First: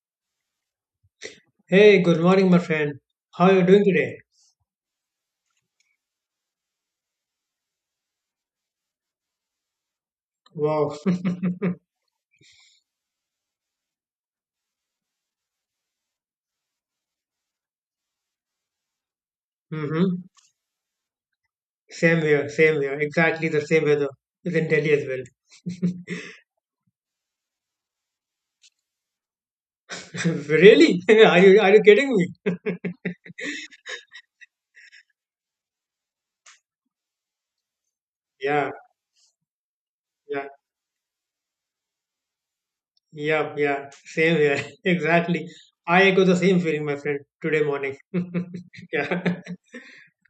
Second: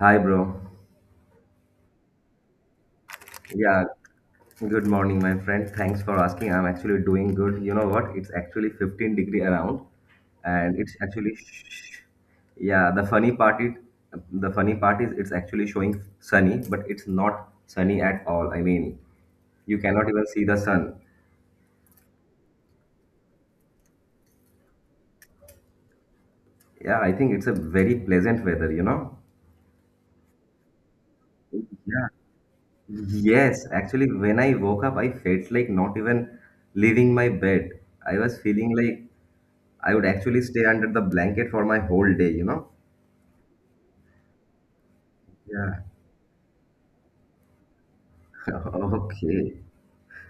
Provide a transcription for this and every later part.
Hi, bro. Hey, good morning, my friend. How are you doing Yeah, today? good morning, my friend. Thanks for asking. I'm actually doing good. You know what? It's actually 15-degree around, and Wow. Yeah. The funny part is it's actually showing sunny, but it's not sunny at all. I mean, you cannot even hmm see the sun. Same here, same here. Exactly the same weather is in Delhi as well. Yeah, I think it's a very pleasant weather. Really? Are you Yeah. kidding me? Yes, actually, when I woke up, I felt like not even leaving my bed. I was Yeah, feeling like I would actually yeah, stay under the blanket for my whole day. yeah, yeah. Same here. Exactly. Yeah. I echo the same feeling, my friend, today morning. Yeah. Okay.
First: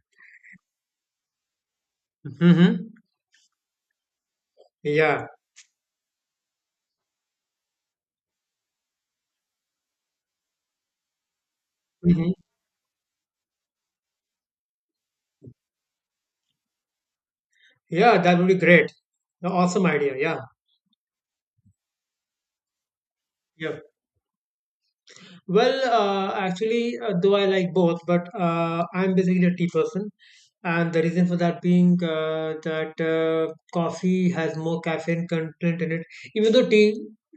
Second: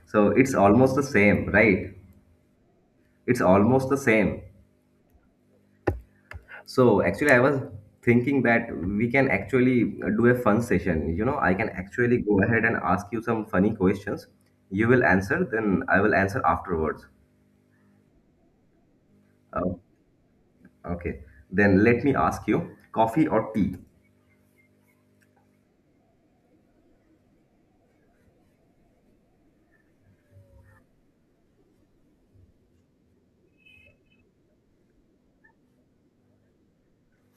So it's almost the same, right? hmm It's almost the same. Yeah. So actually, I was thinking that we can actually do a fun session. You know, I can actually hmm go ahead and ask you some funny questions. You will answer, then I will answer afterwards. Yeah, that would be great. Oh, Awesome idea. Yeah. okay. Then let me ask you, coffee or tea? Yeah. Well, actually, though I like both, but I'm basically a tea person. And the reason for that being, that coffee has more caffeine content in it, even though tea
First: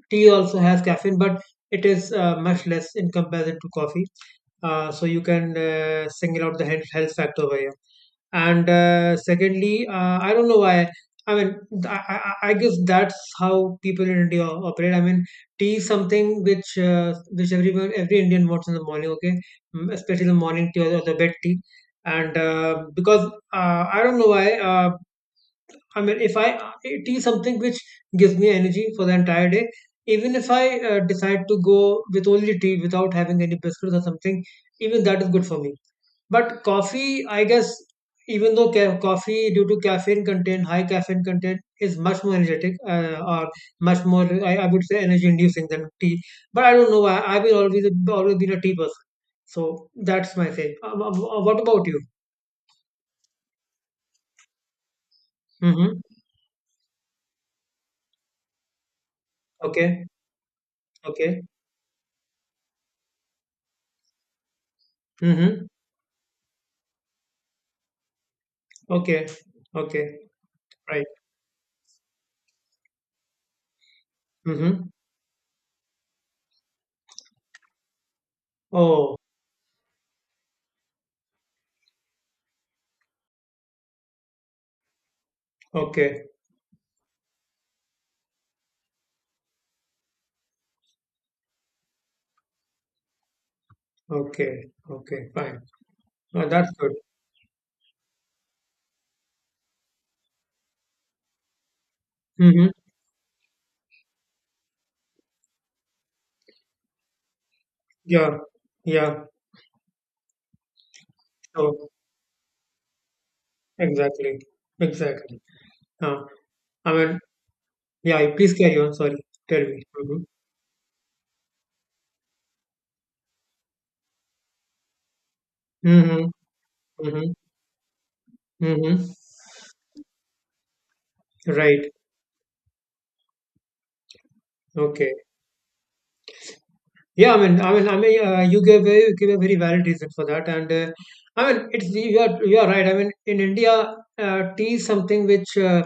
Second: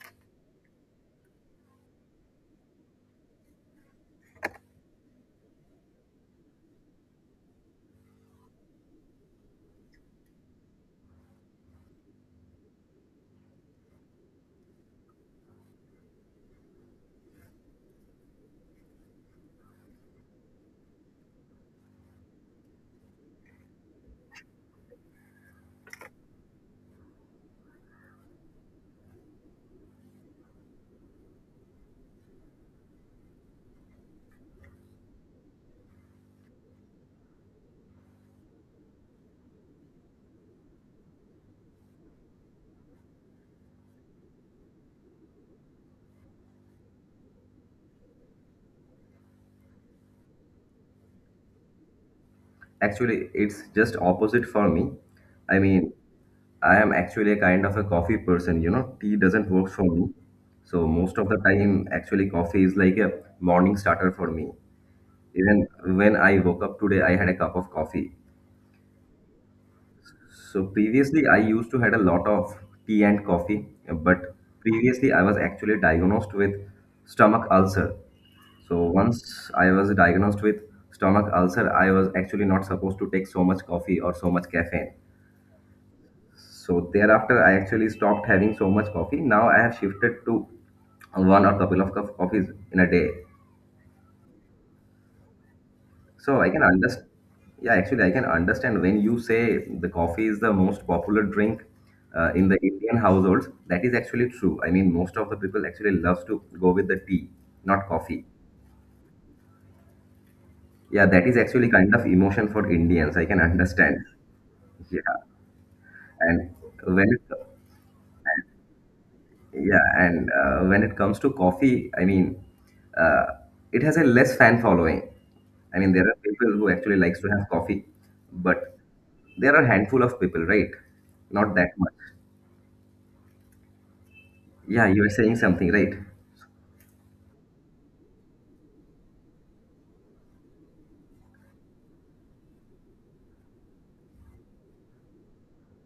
tea also has caffeine, but it is, much less in comparison to coffee. So you can, single out the health factor over here, and secondly, I don't know why. I mean, I guess that's how people in India operate. I mean, tea is something which, everyone every indian wants in the morning. Okay. Mm, especially the morning tea, or the bed tea, and because, I don't know why. I mean, if I, tea is something which gives me energy for the entire day, even if I, decide to go with only tea without having any biscuits or something, even that is good for me. But coffee, I guess, even though, coffee due to caffeine content, high caffeine content, is much more energetic, or much more, I would say, energy inducing than tea. But I don't know why. I've been always been a tea person, so that's my thing. What about you? Actually, it's just opposite for me. I mean, Mm-hmm. I am actually a kind of a coffee person, you know, tea doesn't work for Okay. me. So most of the Okay. time, actually, coffee is like a morning starter for me. Mm-hmm. Even when I woke up today, I had a cup of coffee. Okay. Okay. So Right. previously, I used to had a lot of tea and coffee, but Mm-hmm. previously I was actually diagnosed with stomach ulcer. So Oh. once I was diagnosed with stomach ulcer, I was actually not supposed to take so much coffee or so much caffeine. Okay. So thereafter, I actually stopped having so much coffee. Now I have shifted to one or couple of cup of coffees in a day. Okay. Okay. Fine. So I can That's good. understand. Yeah, actually, I can understand when you say the coffee is the most popular drink in the Mm-hmm. Indian households. That is actually true. I mean, most of the people actually loves to go with the tea, not coffee. Yeah. Yeah. Yeah, that is actually So, kind of emotion for Indians. I can understand. exactly. Yeah, Exactly. Huh. and I when mean, it yeah, please carry on. Sorry. Tell me. Yeah, Mm-hmm. and when it comes to coffee, I mean, uh, it has a less fan following. I mean, there are Mm-hmm. people who actually likes to Mm-hmm. have coffee, but Mm-hmm. there are handful of people, right? Not that Right. much. Yeah, you are Okay. saying something, right? Yeah, I mean, you gave a very valid reason for that, and, I mean, it's, you are right. I mean, in India, tea is something which, uh,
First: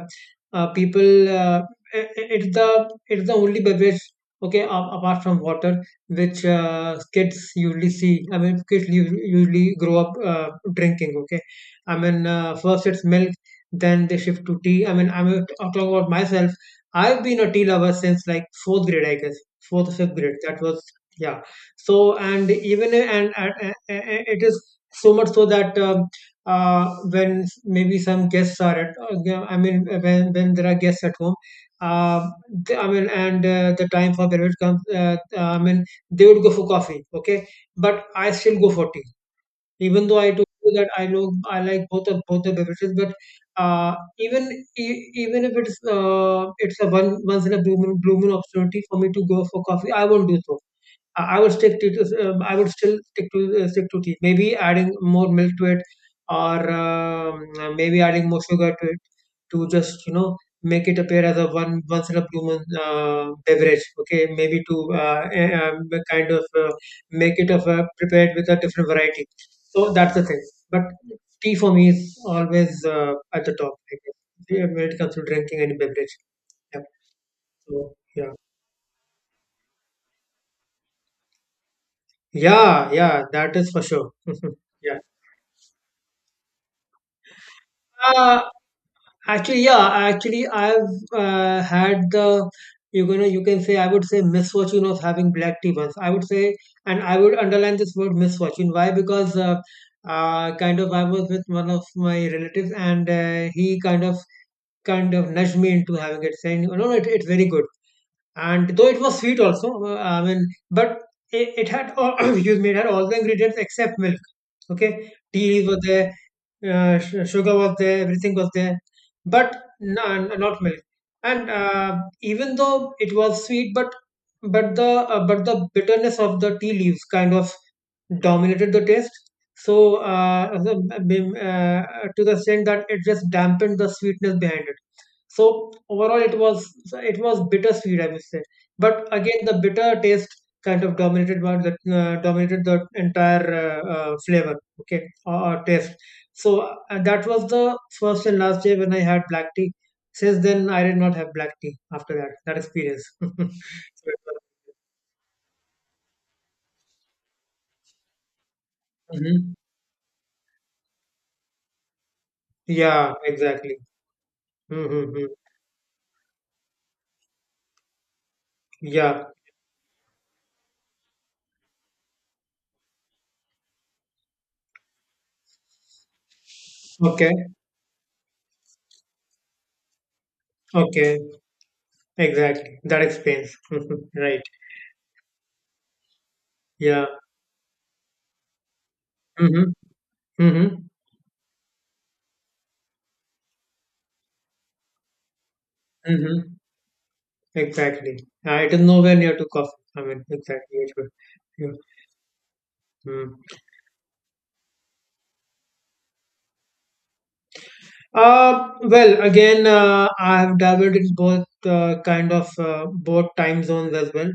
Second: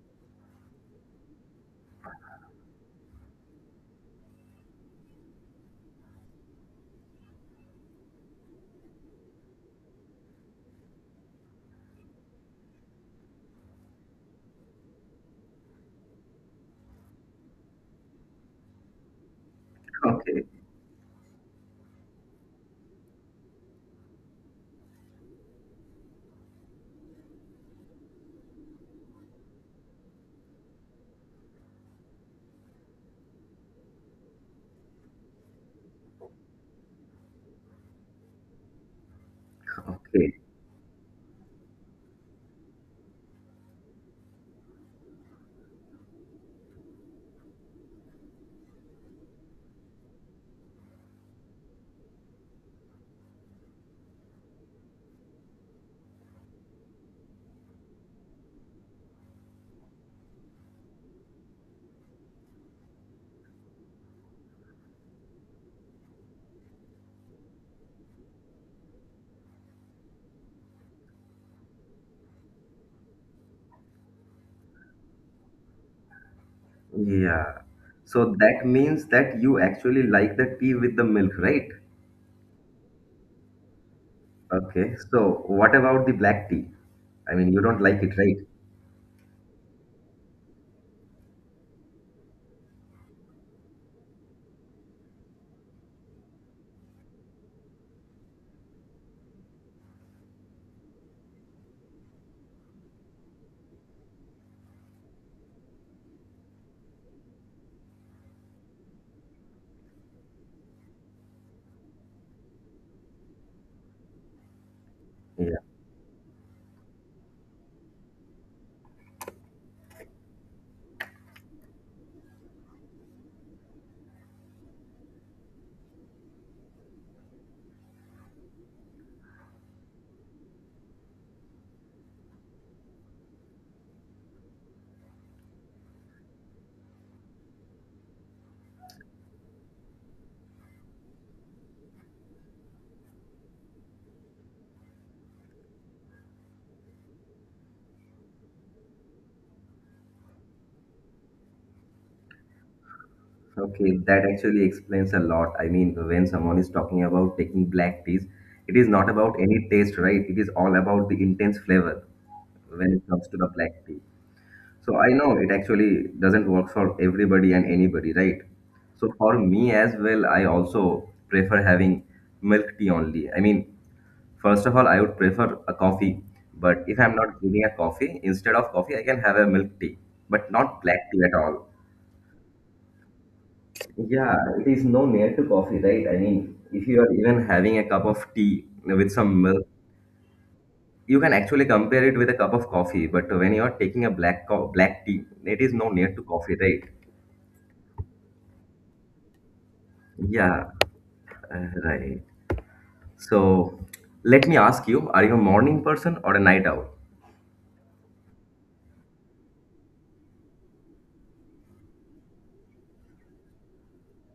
uh, people, i- i- it's the it's the only beverage. Okay, apart from water, which, kids usually see. I mean, kids, usually grow up, drinking. Okay, I mean, first it's milk, then they shift to tea. I mean, I'm talking about myself. I've been a tea lover since, like, fourth grade, I guess, fourth or fifth grade. Okay, That was, yeah, so, and even, and it is so much so that, uh, maybe some guests are at, when there are guests at home, uh, the- I mean and the time for beverage comes, they would go for coffee. Okay, but I still go for tea, even though I okay, told you that I know I like both of, both the beverages, but, uh, even, even if it's, it's a one once in a blue moon opportunity for me to go for coffee, I won't do so. I would stick to, I would still stick to, stick to tea. Maybe adding more milk to it, or, maybe adding more sugar to it, to just, make it appear as a, one once in a blue moon, beverage. Okay, maybe to, kind of, make it of a prepared with a different variety. So that's the thing. But tea for me is always, at the top. I guess. Yeah, when it comes to drinking any beverage. Yeah. yeah. So, yeah, So that means that you actually like the tea with the milk, right? yeah, yeah. That is for sure. Okay. Yeah. So what about the black tea? I mean, you don't like it, right? Uh, Actually, yeah, actually, I've, had the, you can say, I would say, misfortune of having black tea once. I would say. And I would underline this word, misfortune. Why? Because, kind of, I was with one of my relatives, and, he kind of nudged me into having it, saying, "No, no, it's very good." And though it was sweet also, I mean, but it had all excuse me, it had all the ingredients except milk. Okay, tea leaves were there, sugar was there, everything was there, but no, not milk. And, even though it was sweet, but, but the bitterness of the tea leaves kind of dominated the taste. So, to the extent that it just dampened the sweetness behind it. So, overall, it was bittersweet, I would say. But again, the bitter taste kind of, dominated one that dominated the entire, flavor, okay, or taste. So, that was the first and last day when I had black tea. Since then, I did not have black tea after that experience. So Okay, it that was- actually explains a lot. I mean, when someone is talking about taking black teas, it is not about Mhm. any taste, right? It is all about the intense flavor when it Yeah, comes to the black exactly. tea. So I Mm-hmm. know it actually doesn't work for everybody and anybody, right? So Yeah. for me as well, I also prefer having milk tea only. I mean, first of all, I would prefer a coffee, but if I'm not Okay. getting a coffee, instead of coffee, I can have a milk tea, but not black Okay. tea at all. Exactly. That explains. Yeah, Right. it is no near to coffee, right? I mean, if you Yeah. are even having a cup of tea with some Mm-hmm. milk, Mm-hmm. you can actually compare it with a cup of coffee. But when you are taking a black tea, it is no near to Mm-hmm. coffee, right? Exactly. It is nowhere near to coffee. I mean, Yeah, exactly. It, will- yeah. Right. Mm. So let me ask you, are you a morning person or a night owl? Well, again, I have dabbled in both, kind of, both time zones as well.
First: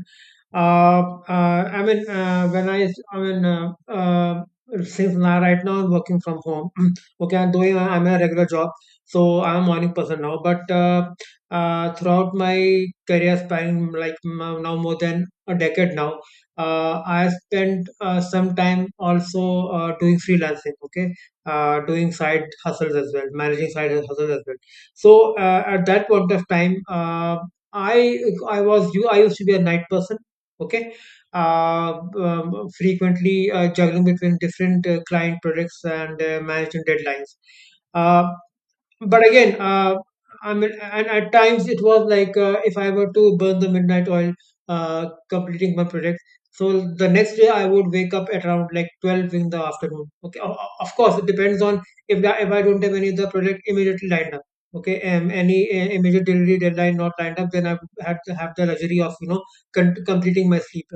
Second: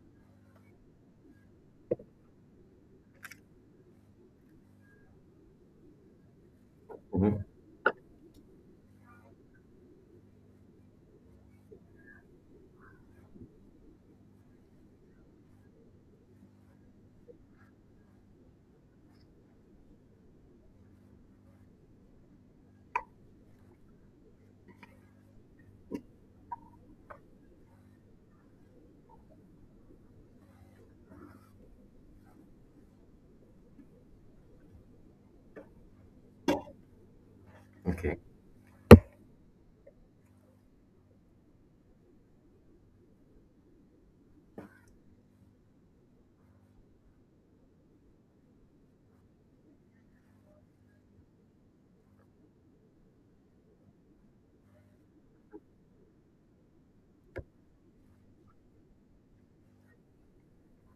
I mean, when I mean, since now, right now I'm working from home. Okay, Hmm. I'm a regular job, so I'm a morning person now. But, throughout my career span, like, now, more than a decade now, I spent, some time also, doing freelancing. Okay. Doing side hustles as well, managing side hustles as well. So, at that point of time, I I was you I used to be a night person. Okay, frequently, juggling between different, client projects and, management deadlines. Okay. Uh, but again, I mean, and at times it was like, if I were to burn the midnight oil, completing my project. So the next day I would wake up at around, like, 12 in the afternoon. Okay, of course it depends on, if I don't have any other project immediately lined up. Okay, any, immediate delivery deadline not lined up, then I would have to have the luxury of, completing my sleep.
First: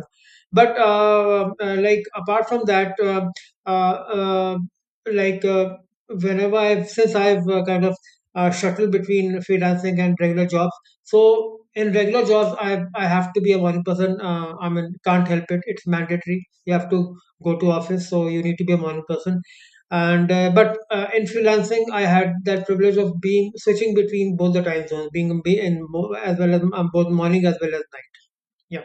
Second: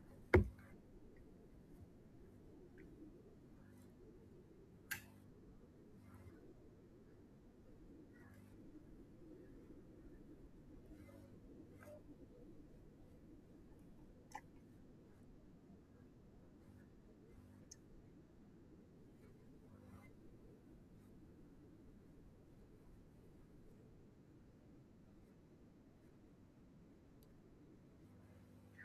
But, like apart from that, uh, uh, like uh, whenever I've since I've, kind of, shuttle between freelancing and regular jobs. So in regular jobs, I have to be a morning person. I mean, can't help it. It's mandatory. You have to go to office, so you need to be a morning person. And, but in freelancing, I had that privilege of being switching between both the time zones, being, as well as, both morning as well as night. Yeah.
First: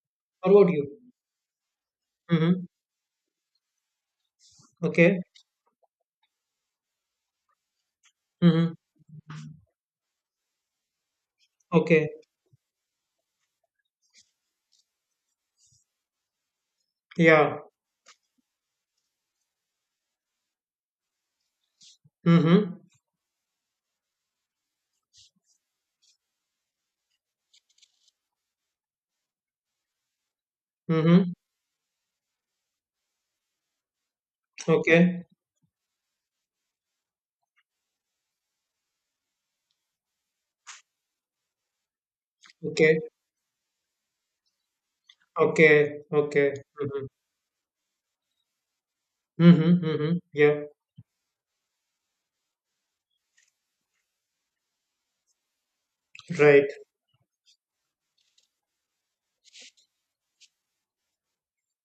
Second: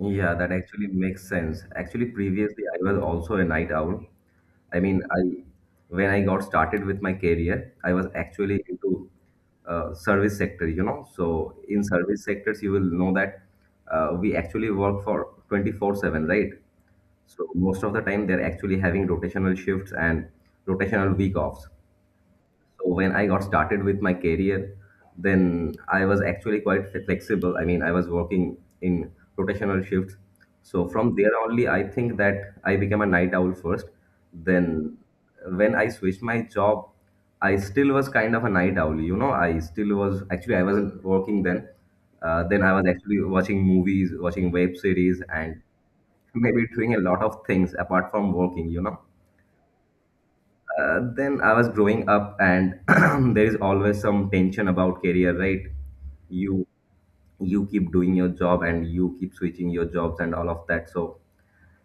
Yeah, What that about you? actually makes sense. Actually, previously Mm-hmm. I was also a night owl. I mean, Okay. I when I got started with my career, I was actually Mm-hmm. into service sector, you know. So in Okay. service sectors, you will know that we actually work for 24/7, right? So Yeah. most of the time they're actually having rotational shifts and rotational week offs. Mm-hmm. So when I got started with my career, then I was actually quite flexible. I mean, I was working in rotational shifts. So from Mm-hmm. there only, I think that I became a night owl first. Then Okay. when I switched my job, I still was kind of a night owl. You know, I wasn't working then. Then I was Okay. actually watching movies, watching web series, and Okay. Okay. maybe doing a Mm-hmm. lot of things apart from working. You know. Mhm, mhm. Yeah, Then I was growing up, and there is always some tension about career, right? You right. you keep doing your job and you keep switching your jobs and all of that. So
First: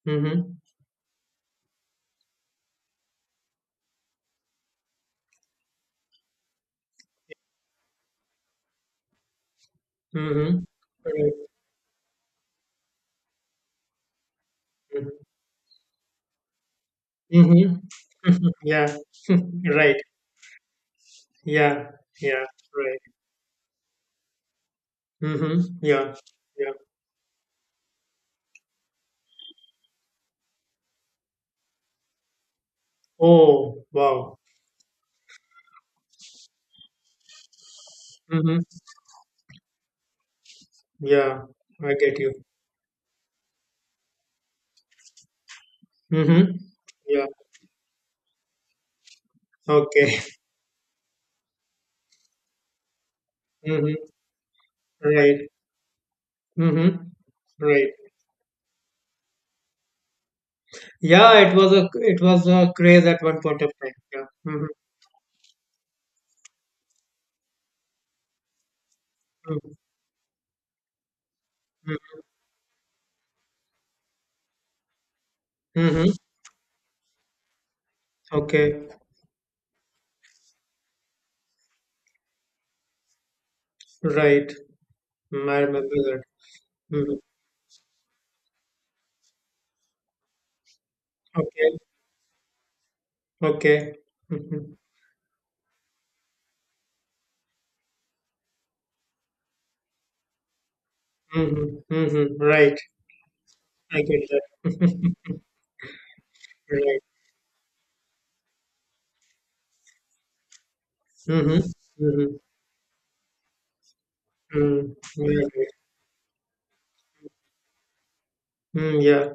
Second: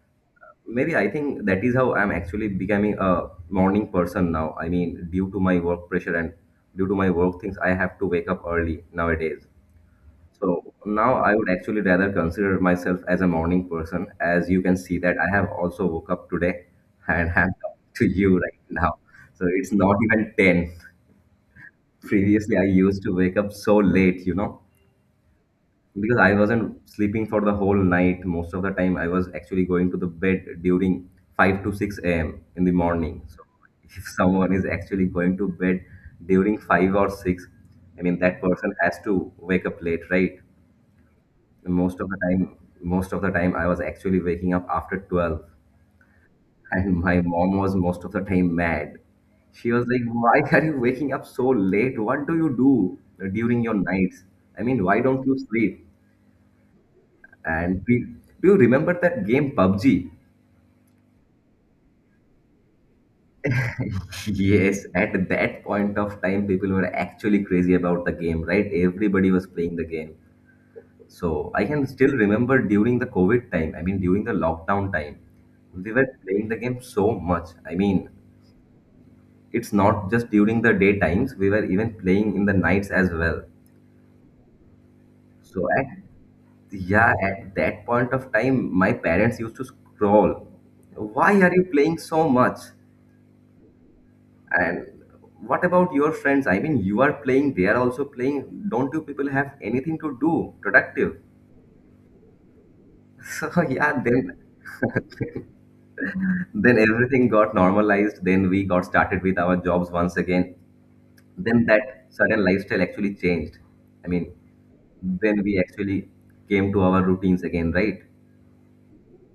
Mhm, maybe I think that is how I'm actually becoming a morning person now. I mean, due to my work pressure and due to my work things, I have to wake up early nowadays. mhm. So now Right. I would actually rather consider myself as a morning person, as you can see Mhm. that I have also woke up today and I'm Mhm. talking to you right Yeah. now. So it's Right. not even 10. Yeah. Yeah. Previously, I Right. used to wake up so late, you know, Mm-hmm. Yeah. because I Yeah. wasn't sleeping for the whole night. Most of the time, I was actually going to the bed during 5 to 6 a.m. in the morning. So, Oh, if wow. someone is actually going to bed during 5 or 6, I mean, that Mm-hmm. person has to wake up late, right? Yeah. I Most of the get you. time, most of the time, I was actually waking up after 12. Mm-hmm. And my Yeah. mom was most of the time mad. She was like, Okay. why are you waking up so late? What do you do during your Mm-hmm. nights? I mean, why don't you Right. sleep? Mm-hmm. And Right. we, do you remember that game PUBG? Yeah, it was a craze at one point of time. Yeah. Mm-hmm. Yes, at that point of time, people were actually crazy about the game, right? Everybody was Mm-hmm. playing the game. So I can still remember during the COVID time, I mean, during the lockdown time, we were Mm-hmm, playing the game so much. I mean, Okay. it's not just during the day times, we were even playing in the nights as well. Right. Mm, I So remember at that. Mm-hmm. yeah, at that point of time, my parents used to scroll. Why are you Okay. playing so much? Okay. Mhm. And what about your friends? I mean, you are playing, they are also playing. Don't you people have anything to do productive? Mhm. Mhm. Right. So yeah, I get that. then Right. everything got normalized. Then we got started with our jobs once again. Mhm. Then that Mhm. sudden lifestyle actually changed. I mean, Mm. Yeah. when we Right. actually came to our routines again, right? Mm, yeah.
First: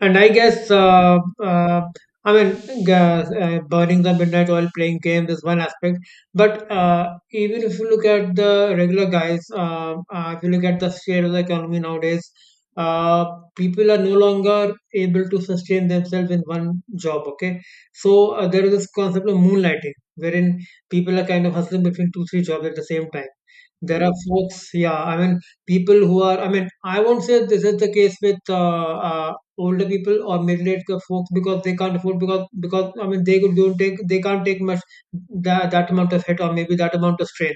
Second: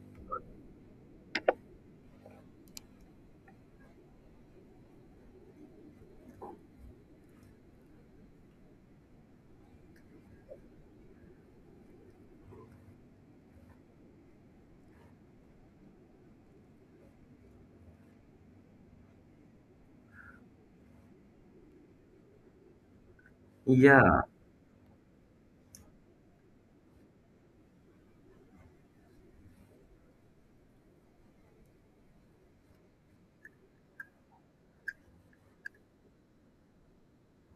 And I guess, uh, I mean, burning the midnight oil, playing games is one aspect. But, even if you look at the regular guys, if you look at the state of the economy nowadays, uh, people are no longer able to sustain themselves in one job. Okay, so, there is this concept of moonlighting, wherein people are kind of hustling between two, three jobs at the same time. There are Yeah. folks, yeah. I mean, people who are. I mean, I won't say this is the case with, older people or middle-aged folks, because they can't afford, because I mean, they can't take much, that amount of hit, or maybe that amount of strain.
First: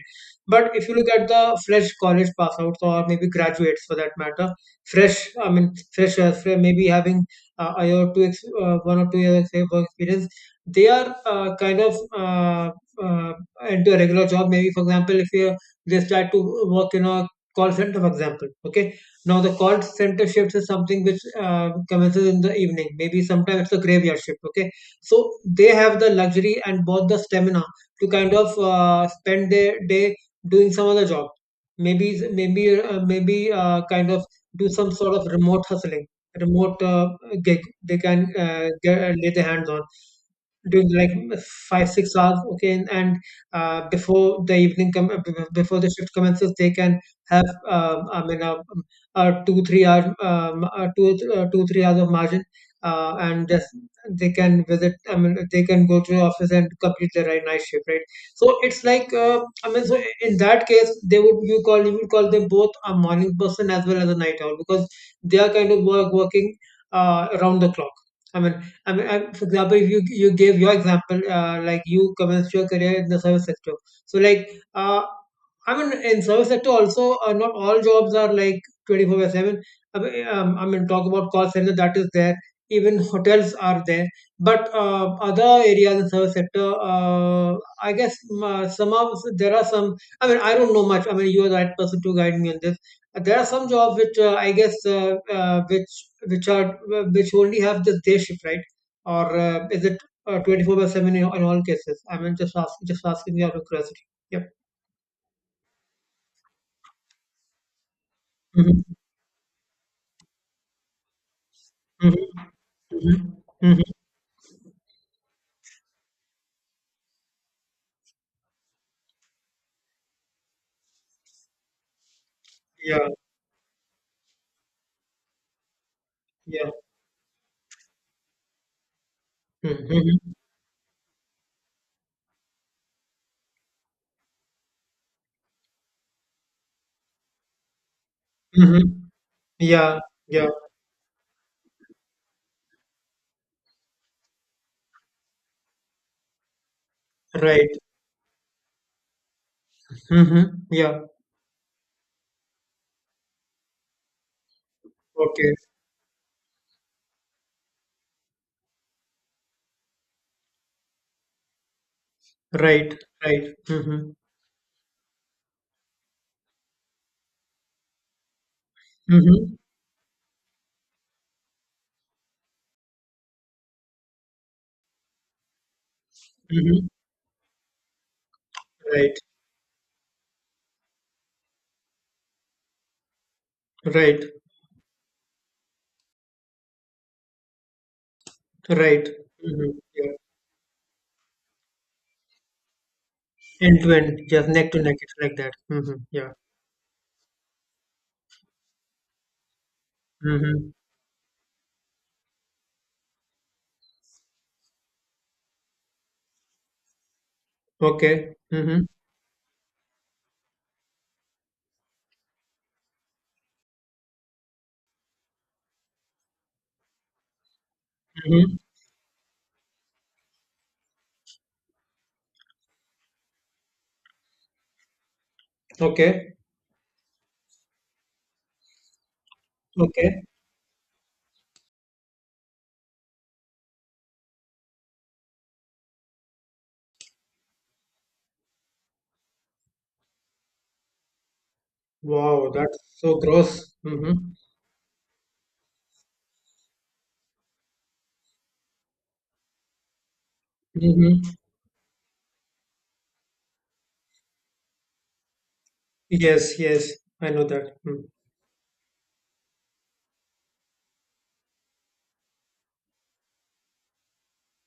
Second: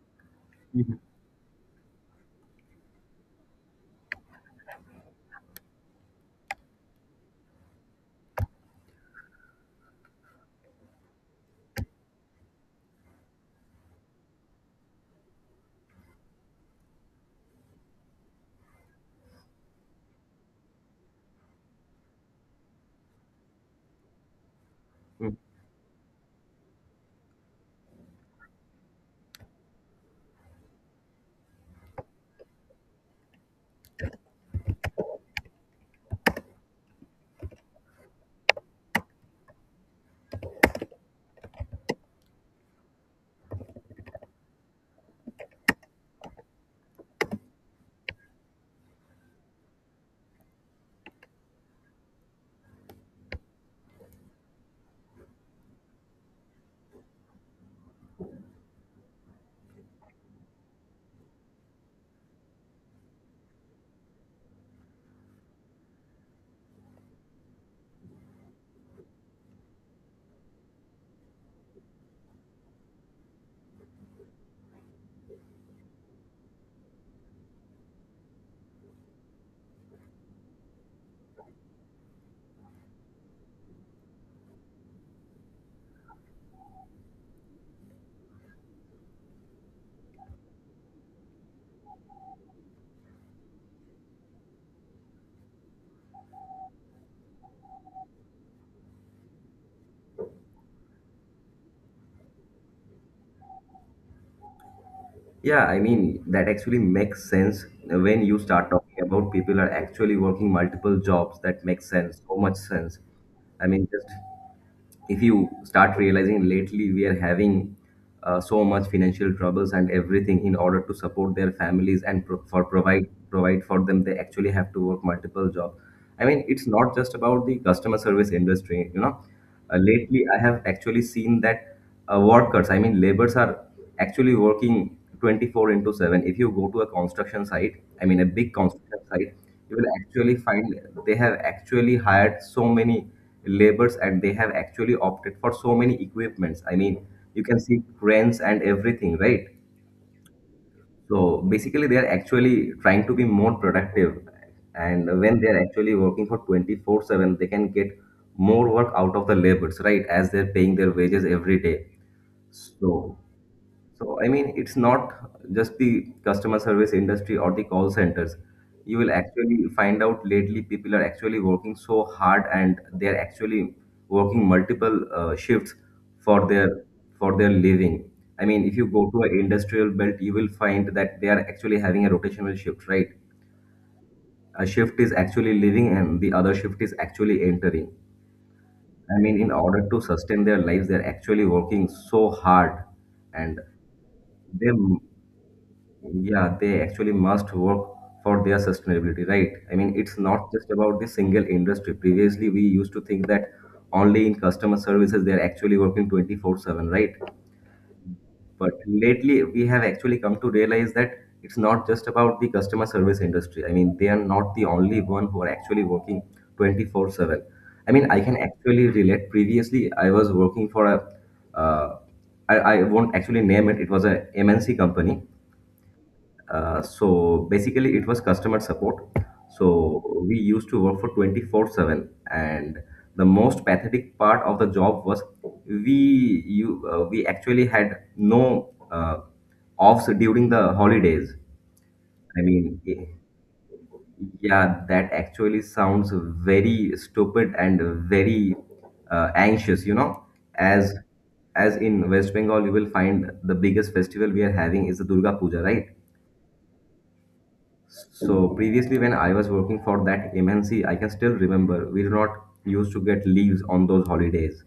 But if you Mhm. look at the fresh college passouts, or maybe graduates for that matter, fresh I mean, freshers, maybe having, a year or two, 1 or 2 years of experience. They are, kind of, uh, into a regular job. Maybe, for example, if you they start to work in a call center, for example. Okay. Now the call center shifts is something which, commences in the evening. Maybe sometimes it's a graveyard shift. Okay. So Mhm. they have the luxury and both the stamina to kind of, spend their day doing some other job. Maybe kind of do some sort of remote hustling, remote gig. They can lay their hands on during like 5-6 hours. Okay. And before the evening come, before the shift commences, they can have, I mean a two three hour, a two 2-3 hours of margin, and just, they can visit I mean they can go to the office and complete their night shift, right? So it's like, so in that case, they would you call you would call them both a morning person as well as a night owl, because they are kind of working around the clock. I mean, if you gave your example, like you commenced your career in the service sector. So, like, uh, I mean, in service sector also, not all jobs are like 24/7. I mean, talk about call center, that is there. Even hotels are there. But other areas in service sector, I guess, there are some. I mean, I don't know much. I mean, you are the right person to guide me on this. There are some jobs which, I guess, which are, which only have this day shift, right? Or, is it 24/7 in, all cases? Just asking out of curiosity. Yep. Yeah, I mean, that actually makes sense when you start Hmm. talking about people are actually working multiple jobs. That makes Hmm. sense, so much sense. Hmm. I Hmm. mean, just if you start realizing lately we are having so much financial troubles and everything in order to support their families and pro- for provide Yeah. For them, they actually have to work multiple jobs. I mean, it's Yeah. not just about the customer service industry, you know. Lately, Hmm. I have actually seen that workers, I mean laborers, are actually working 24 into 7. If you go to a construction site, I mean a big Hmm. construction site, you will Yeah. actually Yeah. find they have actually hired so many laborers, and they have actually opted for so many equipments. I mean, you can Right. see cranes and everything, right? Hmm. Yeah. So basically they are actually trying to be more productive, and when they Okay. are actually working for 24/7, they can get more work out of the laborers, right? As they're paying their wages every day. Right. so Right. Hmm. so, I mean, it's not just the customer service industry or the call centers. You will Hmm. actually find out lately people are actually working so hard and they're actually working multiple shifts for their Hmm. Living. I mean, if you go Right. to an industrial belt, you will find that they are actually having a rotational shift, right? Right. A shift is actually leaving and the other shift is actually entering. Right. I mean, in Hmm. order to Yeah. sustain their lives, they're actually working so hard and End to end, just neck they to neck, it's like that. Hmm. Yeah. Yeah, they actually must work for their sustainability, right? I mean, it's not Hmm. just about the single industry. Previously, we used to think that only in customer services they are actually working 24/7, right? Okay. But Hmm. lately, we have actually come to realize that it's not just about the customer service industry. I mean, they are not the only one who are actually working 24/7. I mean, I can Hmm. actually relate. Previously, I was working for a, uh, I, I won't actually name it, it was a MNC company. Okay. So basically, it was customer support. Okay. So we used to work for 24/7, and the most pathetic part of the job was we actually had no offs during the holidays. I Wow, that's mean, so gross. Hmm. yeah, that actually sounds very stupid and very anxious, you know, as Hmm. as in West Bengal, you will find the biggest festival we are having is the Durga Puja, right? Yes, yes, I know that. Mm. So previously, when I was working for that MNC, I can still remember we do not used to get leaves on those holidays.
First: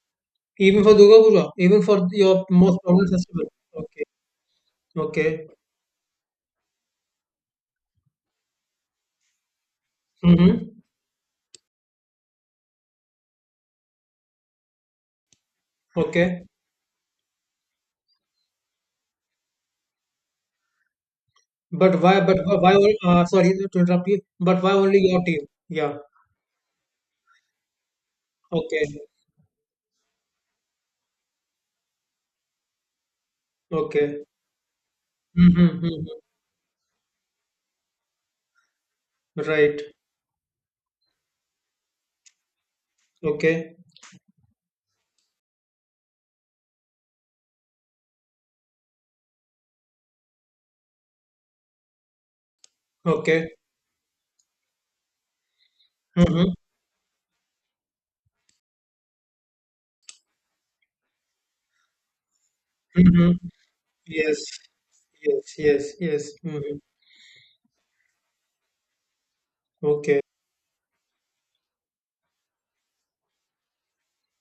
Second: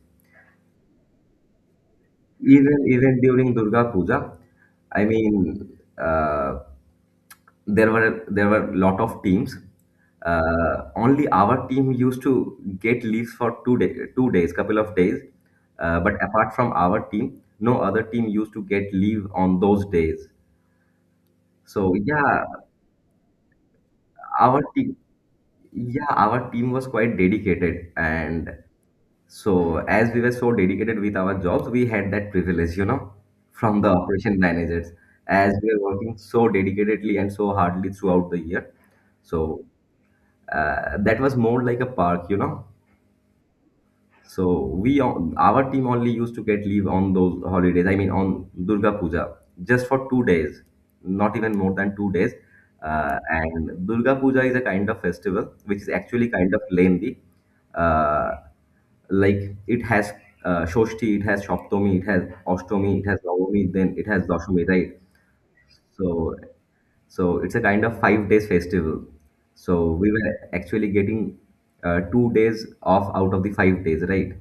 Even for Durga Puja, even for your most Even prominent even festival. during Durga Okay, Puja, I okay. mean, there were lot of teams. Mm-hmm. Only our team used to get leaves for 2 days, couple of days. But Okay. apart from our team, no other team used to get leave on those days. So But why, but yeah, why, why only, sorry to interrupt you, but our why team. only your team? Yeah, Yeah, our team was quite dedicated, and okay, so as we were so dedicated with our jobs, we had that privilege, you know, from the okay. operation managers, as Mm-hmm, we were working mm-hmm. so dedicatedly and so hardly throughout the year. So Right, that was more like a park, you know. okay, So we on our team only used to get leave on those holidays. I mean on Durga Puja, just for 2 days, not even more than 2 days. Okay. And Durga Puja is a kind of festival which is actually Mm-hmm, kind of lengthy. Uh, like it has Shoshti, it has Shaptami, it has Ashtami, it has mm-hmm. Navami, then it has Yes, Dashami, right? yes, yes, yes. So Mm-hmm. so it's a kind of 5 days festival. So we Okay, were actually getting 2 days off out of the 5 days, right?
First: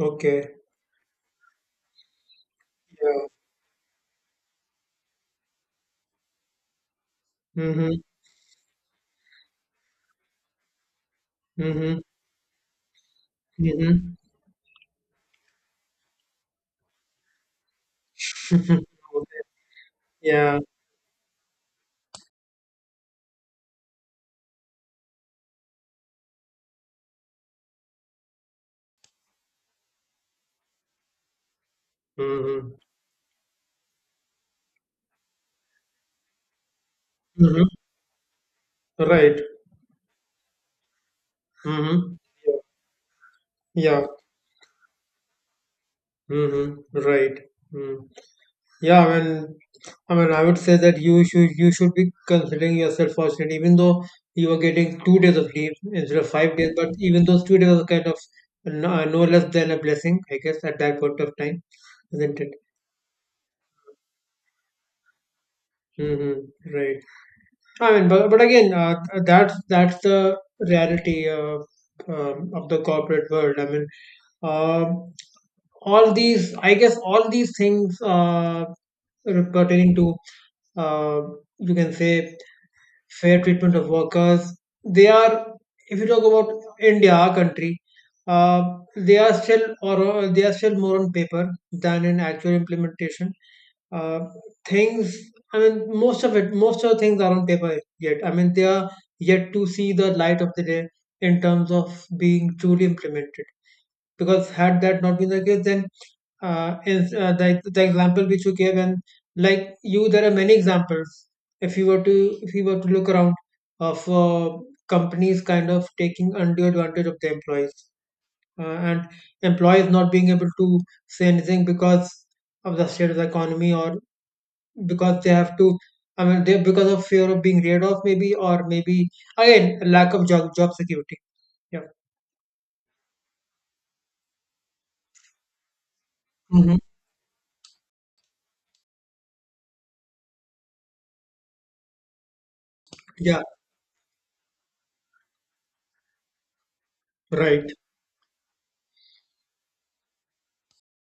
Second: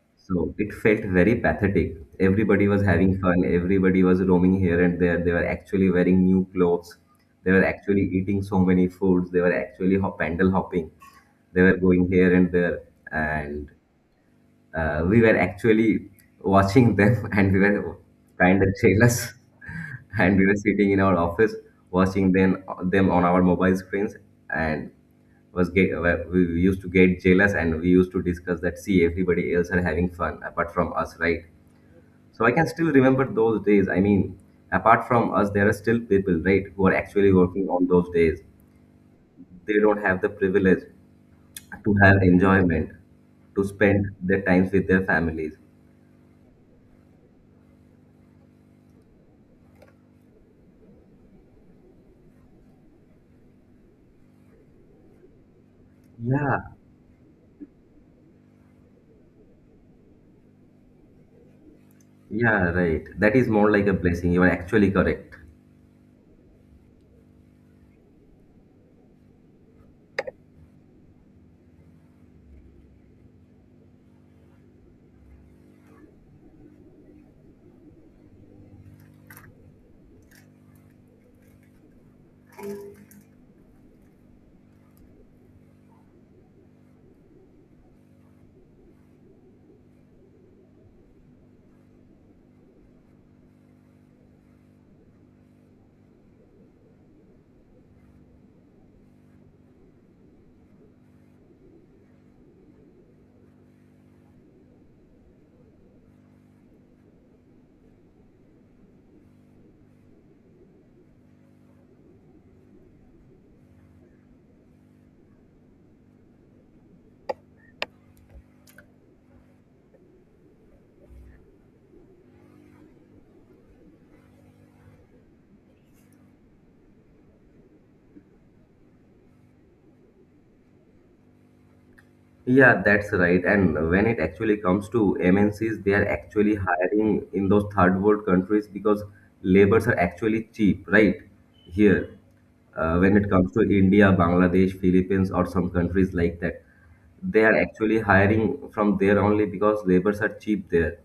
okay. So it felt very pathetic. Everybody was having Yeah. fun. Everybody was roaming here and there. They were actually wearing new clothes. They were Mm-hmm, actually eating so many foods. They were actually pandal hopping. They were mm-hmm, going here and there. And mm-hmm. We were actually watching them and we were kind of jealous. And we were Yeah. sitting in our office watching them on our mobile screens. And was get, we used to get jealous, and we used to discuss that, see, everybody else are having fun apart from us, right? So I can Mm-hmm. still remember those days. I mean, apart from us, there are still people, right, who are actually working Mm-hmm. on those days. Right. They don't have the privilege to Mm-hmm. have enjoyment, to spend Yeah. their times with their families. Mm-hmm. Right. Mm. Yeah. I mean, I would say that you should be considering yourself fortunate, even though you are getting 2 days of leave instead of 5 days. Yeah. But even those 2 days are kind of no less than a blessing, I guess, at that point of time, isn't it? Yeah, right, that is more like a blessing. You are actually correct. Mm-hmm. Right. I mean, but again, that's the reality, of the corporate world. I mean, um all these, I guess, all these things, pertaining to, uh, you can say, fair treatment of workers. They are, if you talk about India, our country, uh, they are still, or they are still more on paper than in actual implementation, uh, things I mean, most of it, most of the things are on paper yet. I mean, they are yet to see the light of the day in terms of being truly implemented. Because had that not been the case, then, is the example which you gave, and like you, there are many examples, if you were to, look around, of companies kind of taking undue advantage of the employees, and employees not being able to say anything because of the state of the economy, or because they have to, I mean they because of fear of being laid off, maybe, or maybe, again, lack of job security. Yeah. Yeah, that's right. And when it actually comes to MNCs, they are actually Hmm. hiring in those third world countries because labors are actually cheap, right? Here, when it Yeah. comes to India, Bangladesh, Philippines, or some countries like that, they are Right. actually hiring from there only because labors are cheap there.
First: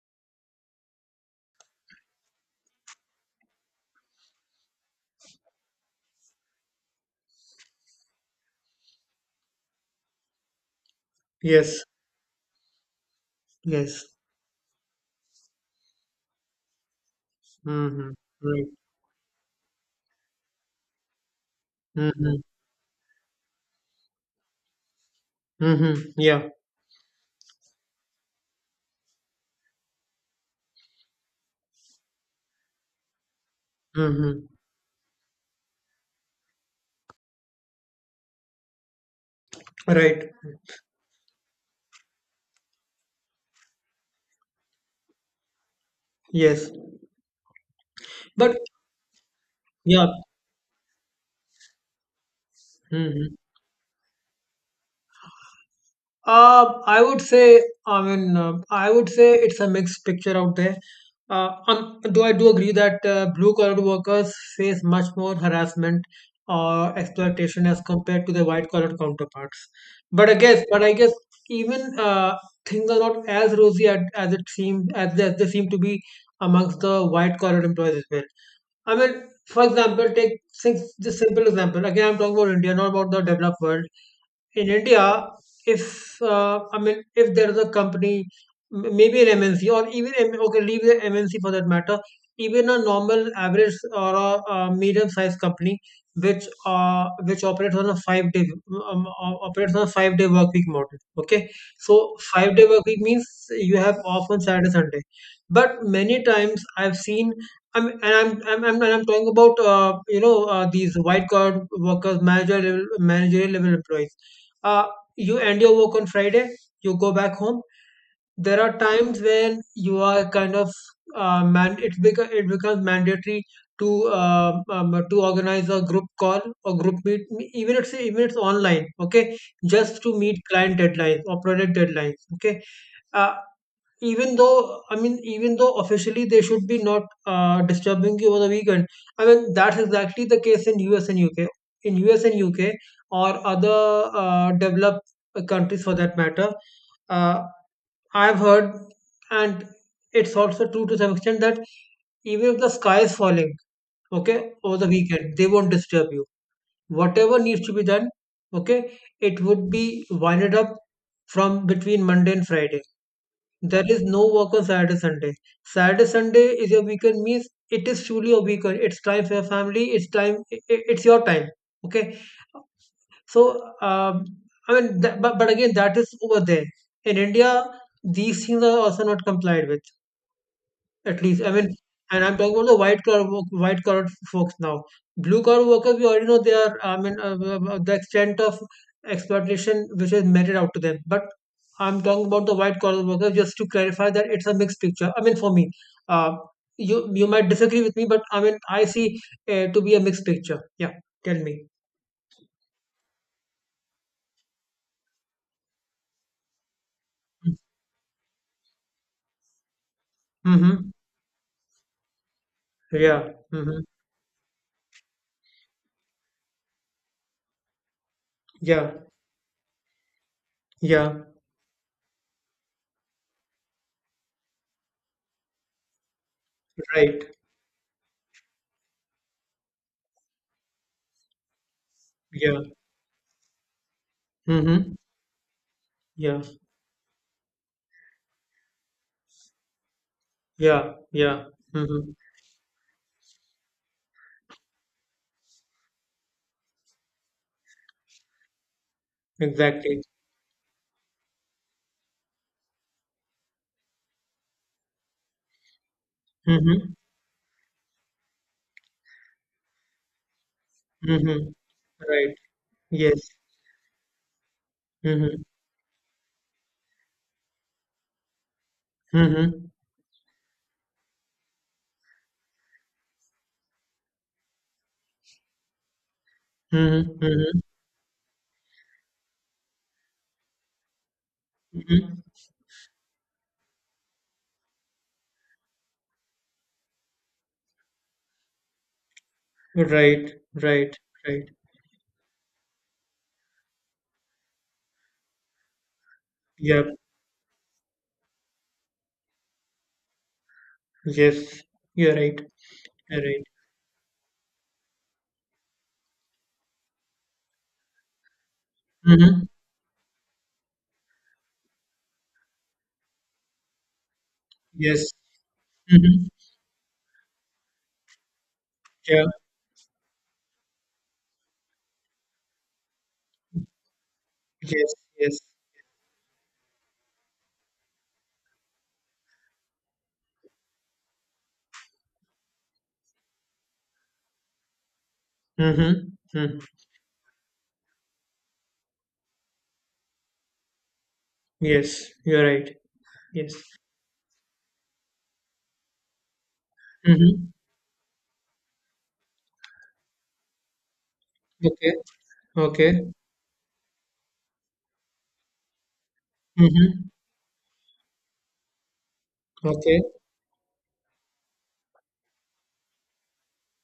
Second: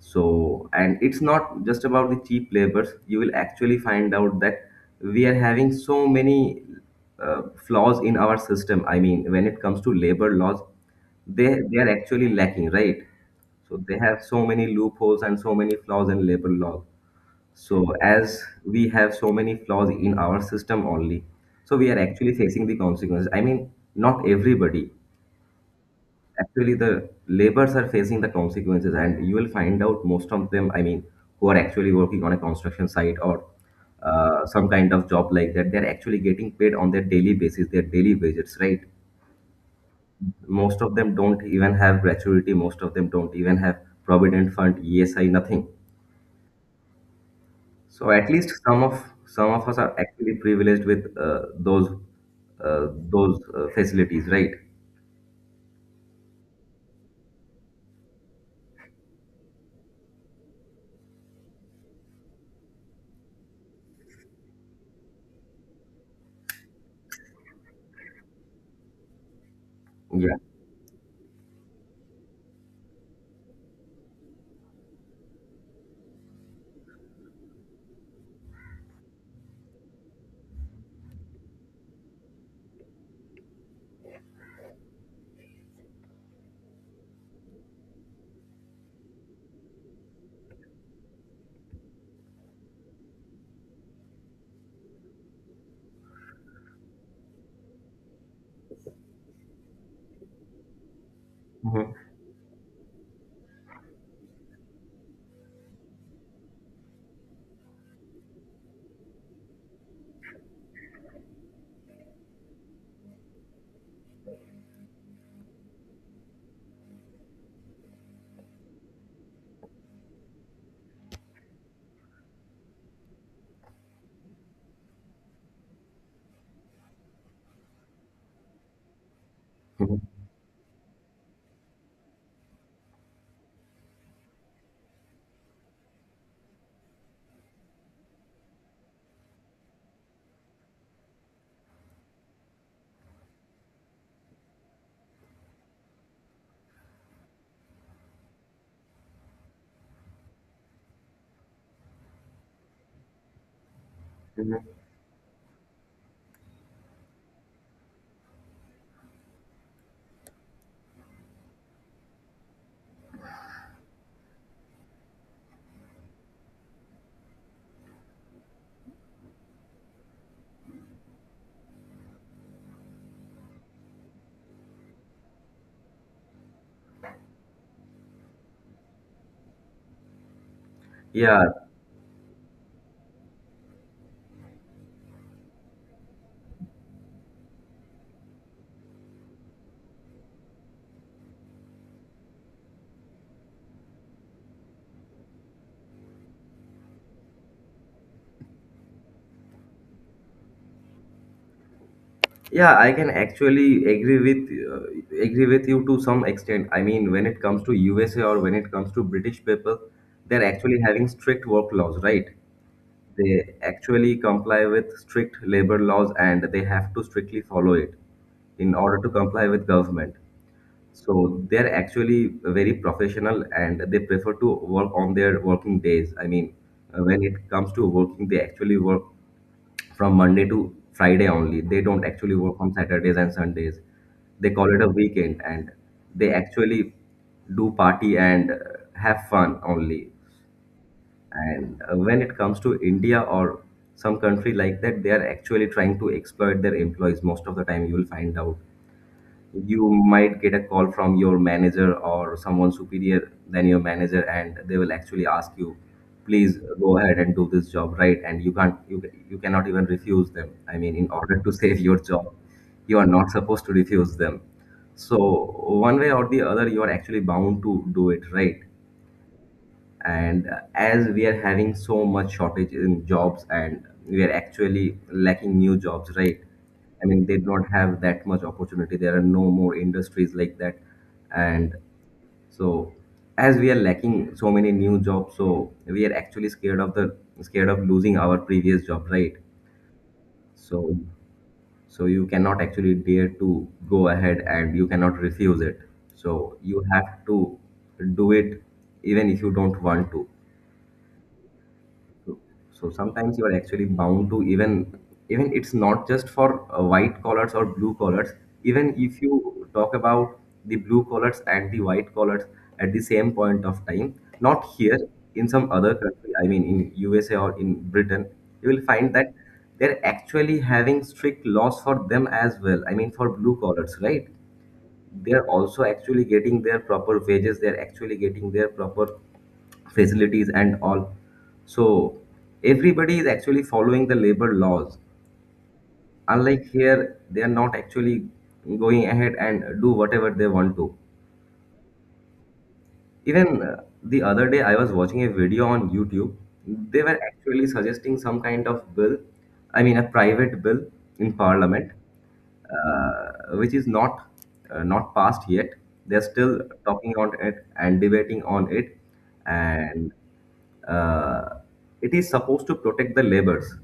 So, and it's not just about the cheap labors. You will actually find out that we are having so many flaws in our system. I mean, when it comes to labor laws, they Yes. are actually lacking, right? So they Yes. have so many loopholes and so many flaws in labor law. So Mm-hmm. as Right. we have so many flaws in our system only, so we are actually Mm-hmm. facing the consequences. I mean, not everybody, Mm-hmm. Yeah. actually the laborers are facing the consequences. And you will find out most of them, I mean, who are actually working on a construction site or Mm-hmm. some kind of job like that, they're actually getting paid on their daily basis, their daily wages, right? Right. Most of them don't even have gratuity. Most of them don't even have provident fund, ESI, nothing. Yes. So at least But some of us are yeah. actually privileged with those uh, Mm-hmm. those facilities, right? I would say, it's a mixed picture out there. Though I do agree that blue collar workers face much more harassment or exploitation as compared to their white collar counterparts. Yeah. But I guess even, things are not as rosy as, it seem as they seem to be amongst the white collar employees as well. I mean, for example, take six, just simple example. Again, I'm talking about India, not about the developed world. In India, if, if there is a company, maybe an MNC, okay, leave the MNC for that matter. Even a normal average, or a medium-sized company, which operates on a five-day, operates on a five-day work week model. Okay, Mhm. so five-day work week means you have off on Saturday, Sunday. But many times I've seen. I'm, and I'm talking about, you know, these white collar workers, managerial level employees, uh, you end your work on Friday, you go back home. There are times when you are kind of, man. It becomes mandatory to, to organize a group call or group meet, even it's online. Okay, Mhm. just to meet client deadlines or product deadlines. Okay, uh, even though officially they should be not, disturbing you over the weekend. I mean, that's exactly the case in US and UK, in us and uk or other, developed, countries for that matter. uh, I've heard, and it's also true to some extent that even if the sky is falling, okay, over Mhm. the weekend they won't disturb you. Whatever needs to be done, okay, it would be winded up from between Monday and Friday. There is no work on Saturday, Sunday. Saturday, Sunday is your weekend means it is truly a weekend. It's time for your family. It's time. It's your time. Okay. So, um, I mean, but again, that is over there. In India, these things are also not complied with. At least, Yeah. I mean, and I'm talking about the white collar folks now. Blue collar workers, we already know they are. I mean, the extent of exploitation which is meted out to them. But I'm talking about the white collar workers. Just to clarify that it's a mixed picture. I mean, for me, uh, you might disagree with me, but I mean, I see, to be a mixed picture. Yeah, tell me. Yeah, I can actually agree with you to some extent. I mean, when it comes to USA or when it comes to British people, they're actually Mm-hmm. having strict work laws, right? Yeah. They Mm-hmm. actually comply with strict labor laws and they have to strictly follow it in Yeah. order to comply with government. Yeah. So they're actually very professional and they prefer to work on their working days. I mean, when Right. it comes to working, they actually work from Monday to Friday only. They don't actually work Yeah. on Saturdays and Sundays. They call it a Mm-hmm. weekend and they Yeah. actually do party and have fun only. Yeah. Yeah. And Mm-hmm. when it comes to India or some country like that, they are actually trying to exploit their employees most of the time. You will find out, you Exactly. might get a call from your manager or someone superior than your manager, and they will actually ask you, please Mm-hmm. go ahead and do this job, right? And you can't you, you cannot even refuse them. I mean, in order Mm-hmm. to save your job, Right. you are Yes. not supposed to refuse them. So Mm-hmm. one way or the other, you are actually bound to do it, right? Mm-hmm. And as we are having so much shortage in jobs and we are actually lacking new jobs, right? I Mm-hmm. mean, they Mm-hmm. don't have that much opportunity. There are no more industries like that. And Mm-hmm. so as we are lacking so many new jobs, so we are actually scared of losing our previous job, right? Right. Right. so Right. so you cannot actually dare to go ahead and you cannot refuse it. So you Yep. have to do it, even if you don't want to. Yes. You're right. So You're sometimes right. you are actually bound to even it's not just for white collars or blue collars. Even if Mm-hmm. you talk about the blue collars and the white collars at the same point of time, not here, Yes. in some other Mm-hmm. country, I mean in USA or in Britain, you will find Yeah. that they're actually having strict laws for them as well, I mean for blue collars, right? Yes. Yes. They're also actually getting their proper wages. They're actually getting their proper facilities and all. So everybody is actually following the labor laws, Mm-hmm. Mm. unlike here they are not actually going ahead and do whatever they want to. Yes. You're right. Yes. Even the other day I was watching a video on YouTube. They were Mm-hmm. actually suggesting some kind of bill, I mean a private bill in Okay. parliament, Okay. Which is not passed yet. They're still Mm-hmm. talking on it and debating on it, Okay. and uh, it is supposed to protect the laborers.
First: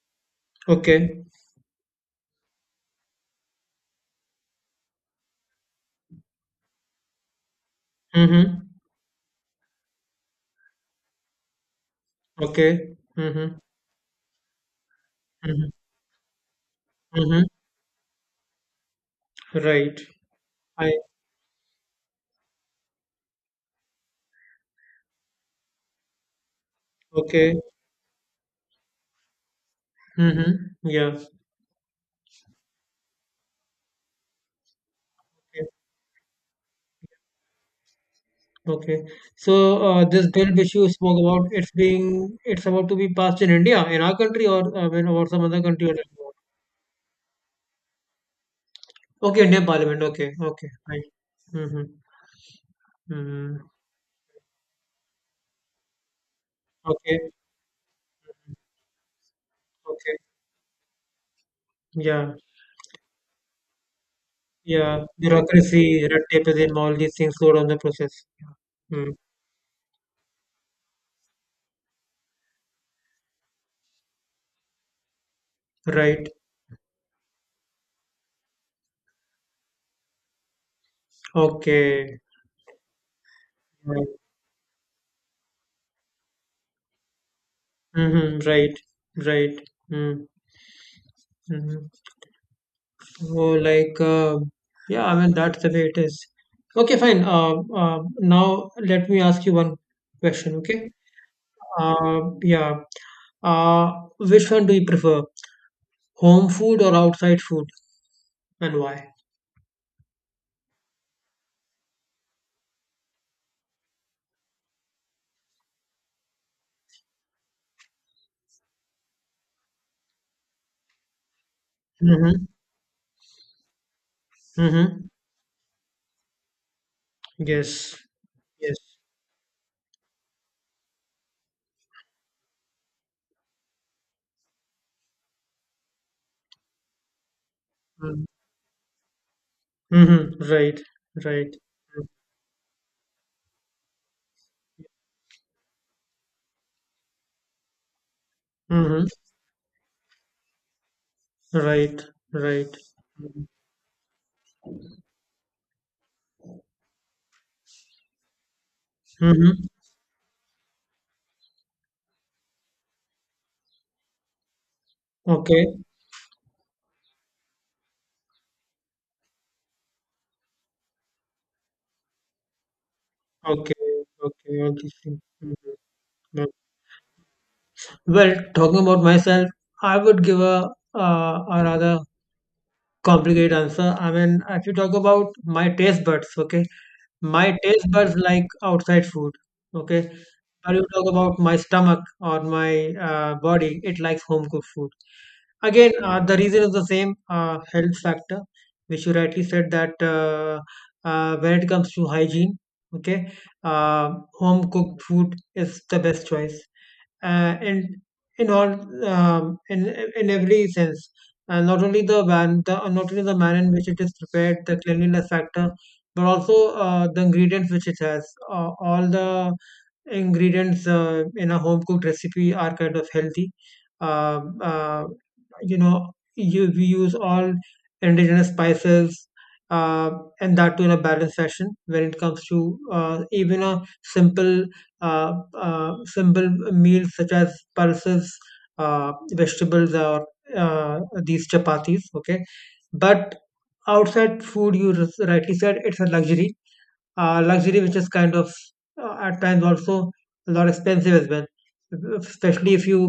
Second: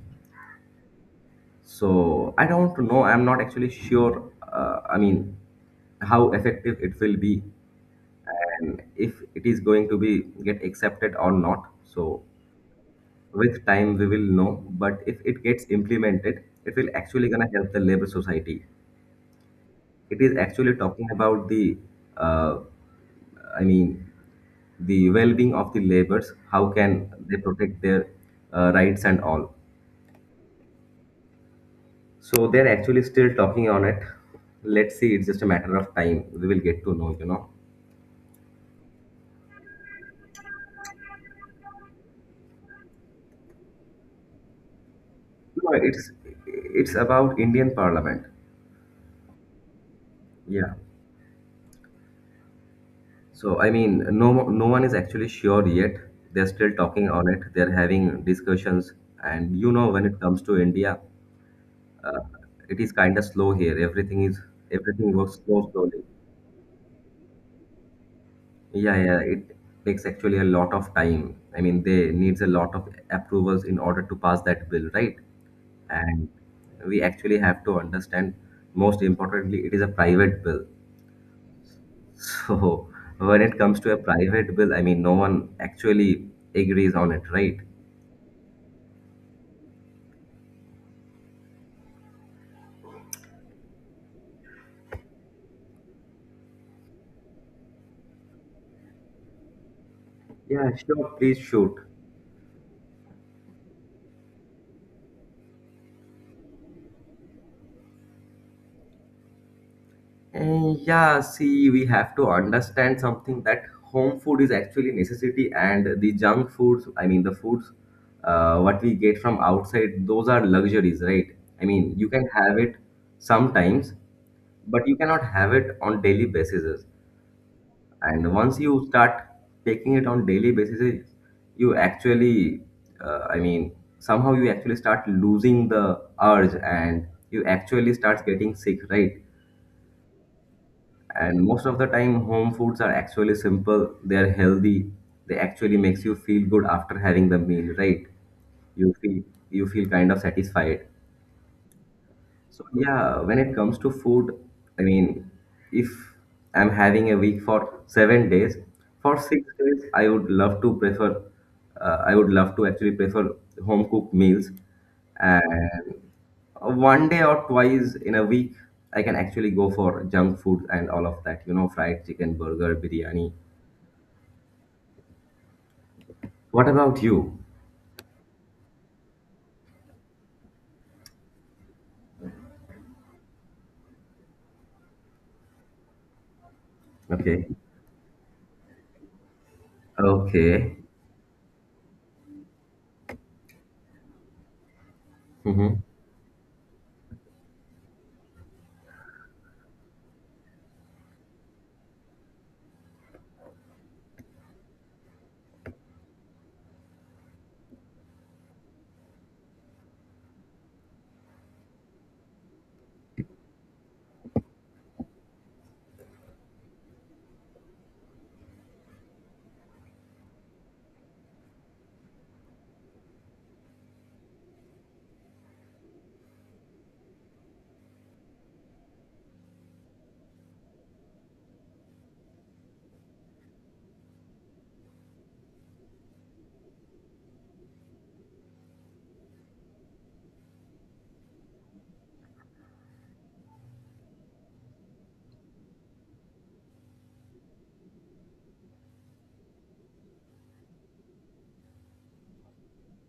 Okay. So I don't know. I'm not actually sure. I mean, how effective it will be, Mm-hmm. and if it is going to be get accepted or not. So Okay. Mm-hmm. with time we will know. But if it gets Mm-hmm. implemented, it will actually Mm-hmm. gonna help the labor society. Right. It is actually I. talking about uh, I mean, the well-being of the laborers. How can they Okay. protect their rights and all? Mm-hmm. Yeah. So they're actually still talking on it. Let's see. It's just a Okay. matter of time. We will get to know. You know. Okay. So, this bill which you spoke about, it's about to be passed in India, in our country, or, when or some other No, country you're talking it's about? it's about Indian Parliament. Okay, Indian Parliament. Okay, okay. Yeah. Right. Mm-hmm. So Mm-hmm. I mean, no one is actually sure yet. They're still talking on Okay, it. They're having discussions, and you know, when okay. it comes to India, uh, Yeah, it is kind of slow here. Yeah. Everything works so Bureaucracy, slowly. red tape, is in all these things, slow down the process. Yeah, Mm. yeah. It takes actually a lot of time. I mean, they needs a lot of approvals in order to pass that bill, right? Right. And we actually have to understand. Most importantly, it is a private bill. Okay. So when it comes to a Right. private bill, I mean, no one actually agrees on it, right? Mm-hmm. Right. Right. Mm-hmm. Mm-hmm. Oh, like, yeah, I mean, that's the way it is. Okay, fine. Now, let me ask you one question, Yeah, okay? sure. Please shoot. Yeah. Uh, which one do you prefer? Home food or outside food, and why? Yeah, see, we have to understand something that home food is actually necessity, and the junk foods, I mean, the foods, what we get from outside, those are luxuries, right? I mean, you can Mm-hmm. have it sometimes, but you Mm-hmm. cannot have it on daily basis. Yes. And once Yes. you start taking it on daily basis, you actually, I mean, somehow you actually start losing the urge, and you actually start getting sick, right? Mm-hmm. Right. And Right. most of the time home foods are actually simple, they are healthy, they actually makes you feel good after having the meal, right? you Mm-hmm. feel you feel kind of satisfied. Right. So Right. yeah, when it comes to food, I mean, if I'm having a week for 7 days, for 6 Mm-hmm. days I would love to actually prefer home cooked meals, Okay. and one day or twice in a week I can actually go for junk food and all of that, you know, fried chicken, burger, biryani. Okay. Okay. All these things. Mhm. What about you? Well, talking about myself, I would give a rather complicated answer. I mean, if you talk about my taste buds, okay, Okay. my taste buds like outside food, okay. But Okay. you talk about my stomach or my, body, it likes home cooked food. Mm-hmm. Again, the reason is the same, health factor, which you rightly said, that, when it comes to hygiene, okay, uh, home cooked food is the best choice, uh, in in all um, in in every sense. And not only the man, the not only the manner in which it is prepared, the cleanliness factor, but also, the ingredients which it has. All the ingredients, in a home cooked recipe, are kind of healthy. Um uh, we use all indigenous spices, uh, and that too in a balanced fashion, when it comes to, even a simple meal such as pulses, vegetables, or these chapatis, okay. But outside food, you rightly said, it's a luxury, luxury, which is kind of, at times, also a lot expensive as well, especially if you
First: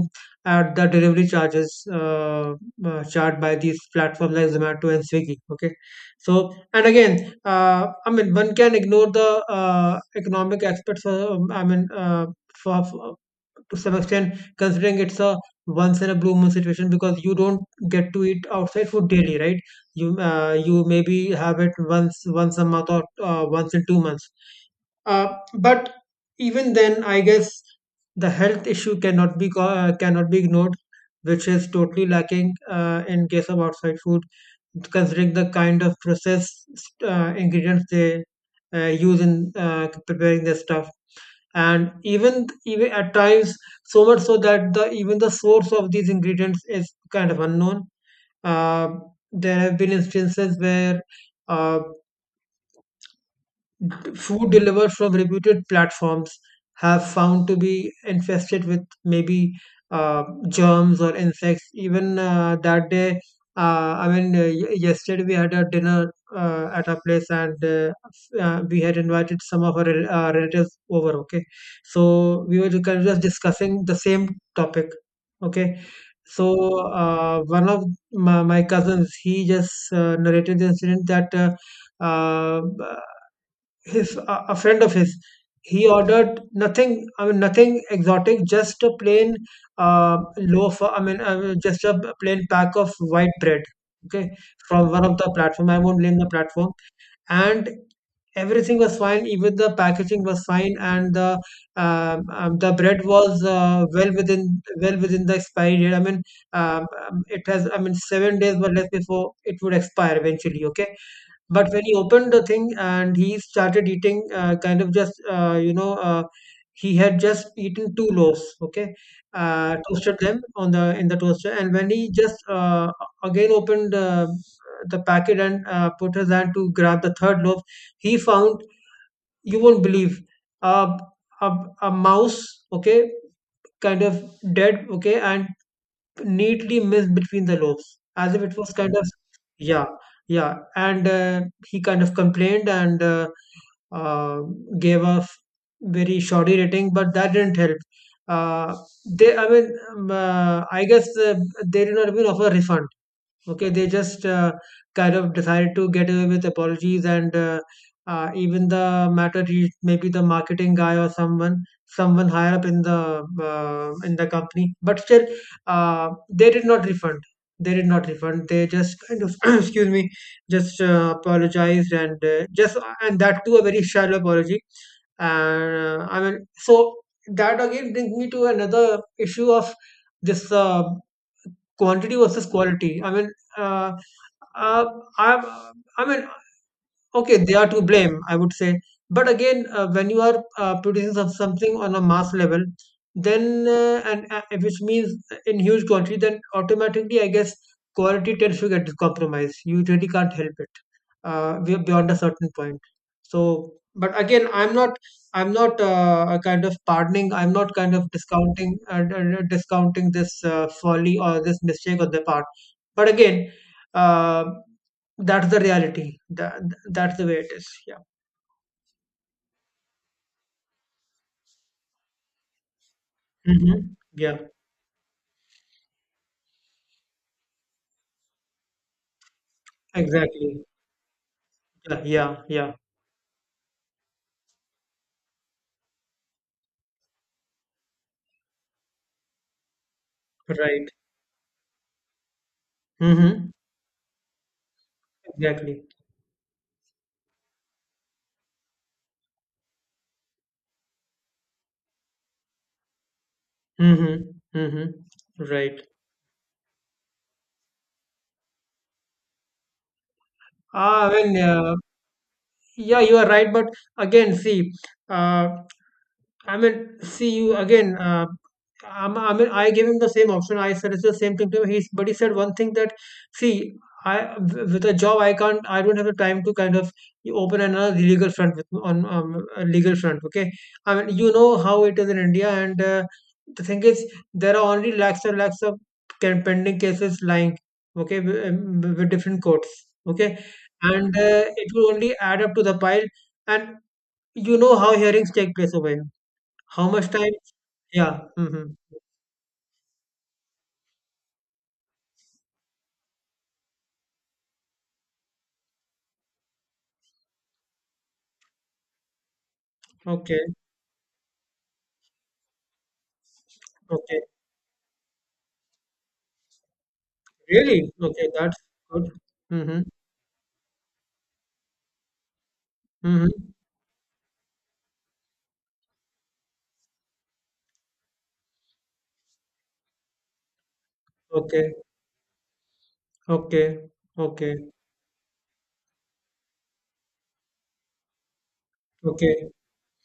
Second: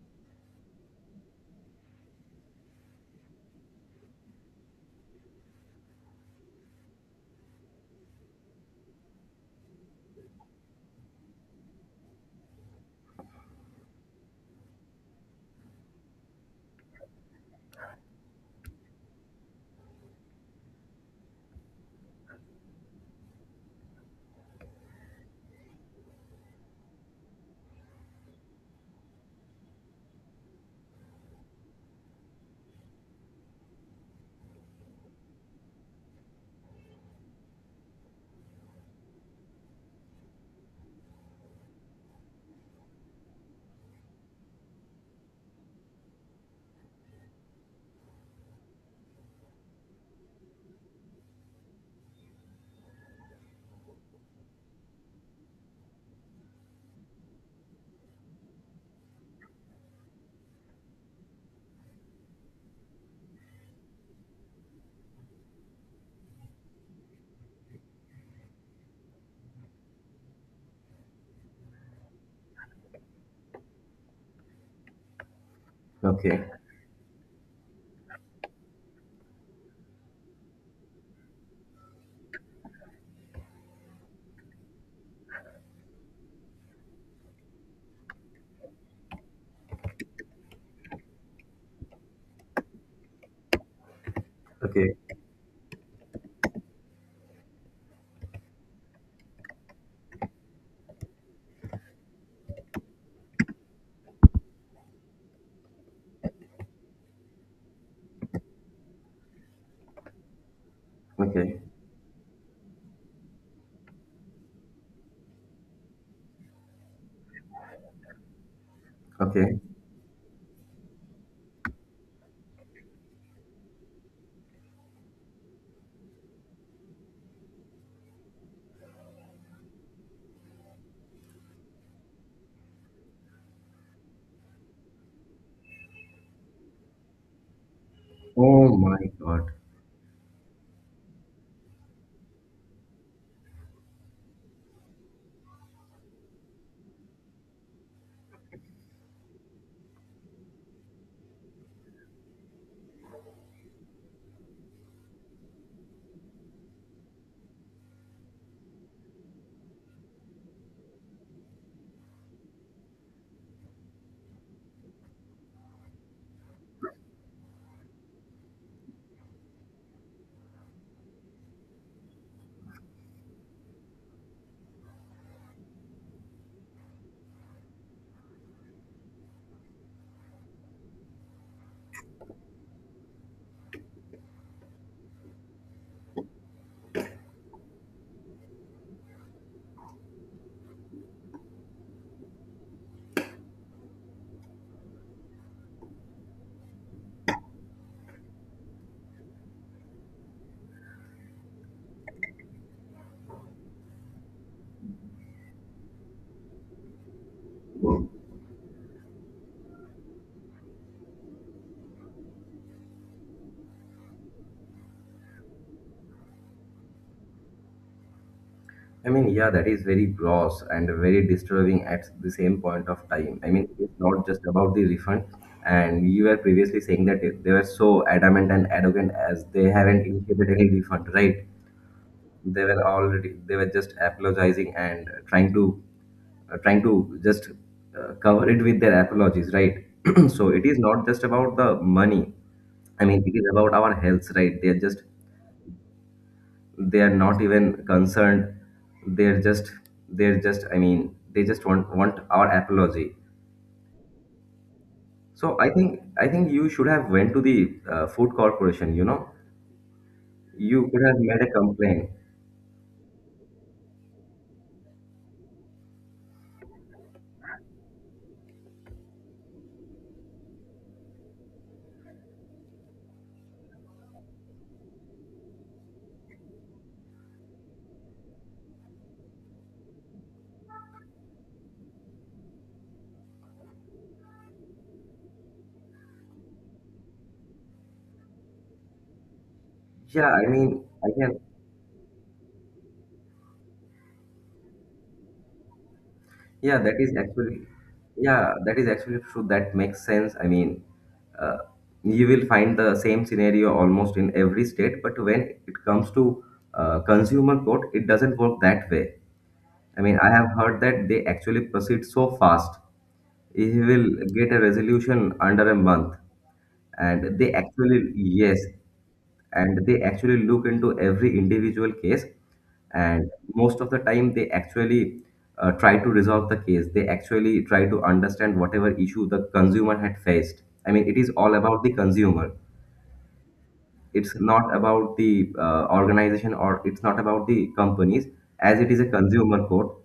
add the delivery charges, charged by these platforms like Zomato and Swiggy. Okay, so and again, I mean, one can ignore the, economic aspects. For, I mean, for to some extent, considering it's a once in a blue moon situation, because you don't get to eat outside food daily, right? You you maybe have it once a month or once in 2 months. Uh, but even then, I guess the health issue cannot be ignored, which is totally lacking in case of outside food, considering the kind of processed ingredients they use in preparing their stuff. And even at times, so much so that the even the source of these ingredients is kind of unknown. uh, there have been instances where uh, food delivered from reputed platforms have found to be infested with maybe uh, germs or insects. Even that day, yesterday we had a dinner at our place, and we had invited some of our, relatives over. Okay. So we were kind of just discussing the same topic. Okay. Okay. So one of my cousins, he just narrated the incident that uh, uh, his a friend of his. He ordered nothing, I mean, nothing exotic, just a plain loaf. I mean, just a plain pack of white bread. Okay, from Okay. one of the platform. I won't name the platform. And everything was fine. Even the packaging was fine, and the bread was well within the expiry date. I mean, it has. I mean, 7 days were left before it would expire eventually. Okay, Okay. but when he opened the thing and he started eating, he had just eaten two loaves, okay, Okay. Toasted them on the in the toaster. And when he just again opened the packet and put his hand to grab the third loaf, he found, you won't believe, a a, a mouse, okay, kind of dead, okay, and neatly missed between the lobes, as if it Oh was kind my of god. yeah, yeah. And he kind of complained and uh, gave very shoddy rating, but that didn't help. Uh, they, I guess they did not even offer a refund. Okay, they just kind of decided to get away with apologies, and even the matter reached maybe the marketing guy or someone higher up in the company. But still, they did not refund. They did not refund. They just kind of, excuse me, just apologized and just and that too a very shallow apology. And so that again brings me to another issue of this. Quantity versus quality. I mean, uh, uh, I, I mean, okay, they are to blame, I would say. But again, when you are producing something on a mass level, then and which means in huge quantity, then automatically, I guess, quality tends to get compromised. You really can't help it. We are beyond a certain point. So, but again, I'm not a kind of pardoning. I'm not kind of discounting, discounting this folly or this mistake on their part. But again, uh, that's the reality. That's the way it is. Yeah. I mean, yeah, that is very gross and very disturbing at the same point of time. I mean, Mhm. it's not Yeah. just about the refund, and you were previously saying that they were so adamant and arrogant, as they haven't initiated Exactly. any refund, right? Yeah. Yeah. Yeah. They were just apologizing, and trying to just cover it with their apologies, right? So it is Right. not just about the money. I mean, it is Mm-hmm. about our health, right? Exactly. They are not even concerned. They're just they're just I mean, they just want our apology. Mm-hmm. Mm-hmm. So i Right. think i think you should have went to the food corporation, you know. You could Ah, have well, made a yeah. complaint. Yeah, you are right. But again, see, uh, I mean, see you again. I mean, I gave him the same option. I suggested the same thing to him. But he said one thing that, see, with a job, I don't have the time to kind of open another legal front with on a legal front. Okay, I mean, you know how it is in India, and the thing is, there are only lakhs and lakhs of pending cases lying. Okay, with different courts. Yeah, Okay, I mean, I and can. It will only add up to the pile. And you know how hearings take place over here. Yeah, How that much is time? actually, Yeah. yeah, Mm-hmm. that is actually true. That makes sense. I mean, uh, you will find the same scenario almost in every state, but when it comes to consumer court, it doesn't work that way. I mean, I Okay. have heard that they actually proceed so fast. He will Okay. get a resolution under a month, and they Really? actually Okay. That's yes. good. Mm-hmm. And they actually look into every individual case, and Mm-hmm. most of the time they actually try to resolve the case. They actually try to understand whatever issue the consumer had faced. I mean, it is all Okay. about the consumer. Okay. It's Okay. not about the organization, or it's not about the companies, as it is a Okay. consumer court.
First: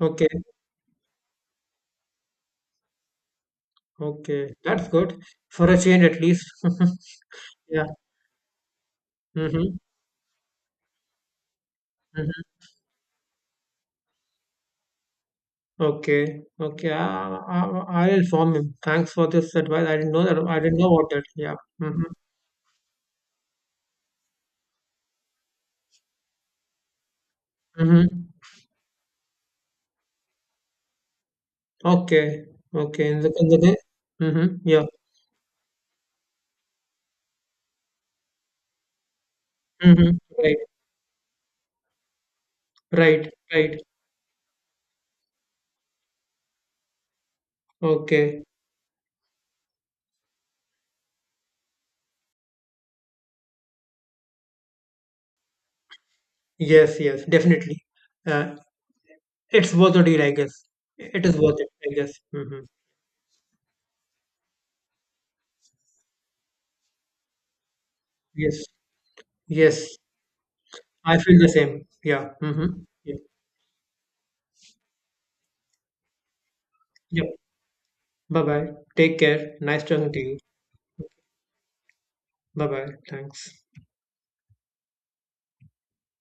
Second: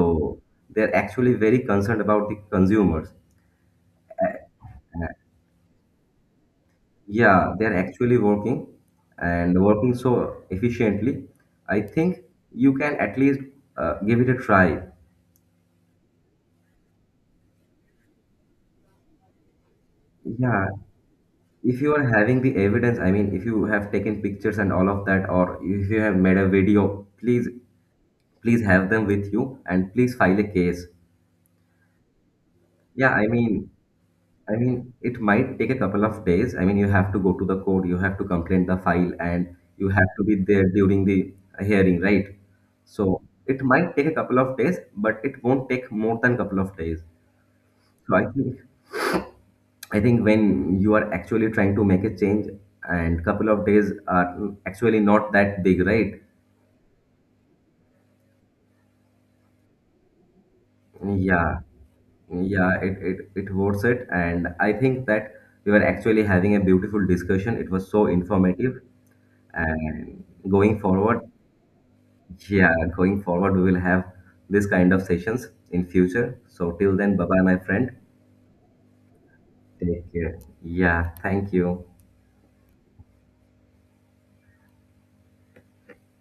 Okay. they're actually very concerned about the consumers. Okay. That's good for a change, at least. Yeah, they're Yeah. actually working and Mm-hmm. working so efficiently. I think Mm-hmm. you can at least give it a try. Okay. Okay. I'll inform him. Thanks for this advice. I didn't know that. I Yeah, didn't know about it. Yeah. if you Mm-hmm. are having the evidence, I mean, if you have taken pictures and all of that, or if you have made a video, please, Mm-hmm. please have them with you and please file a case. Okay, okay. Yeah, I In the mean, day. Mm-hmm. Yeah. It might take a couple of days. I mean, you have to go to the court, you have to complete the file, and you have Mm-hmm. to be Right. there during the hearing, right? So Right. it Right. might take a couple of days, but it won't take more than couple of days. So I Okay. think I think when you are actually trying to make a change, and couple of days are actually not that big, right? Yes. Yes. Definitely. Uh, it's worth it, I guess. It is Yeah, worth it, I guess. Mm-hmm. yeah, it worth it, and I think that we were actually having a beautiful discussion. It was so Yes. informative, Yes. and I feel the same. Yeah. yeah, Mm-hmm. Yeah. going forward, we will have this kind of sessions in future. So till then, bye Yep. bye, my friend. Bye bye. Take care. Nice talking Take to you. care. Yeah, thank you. Bye bye. Thanks.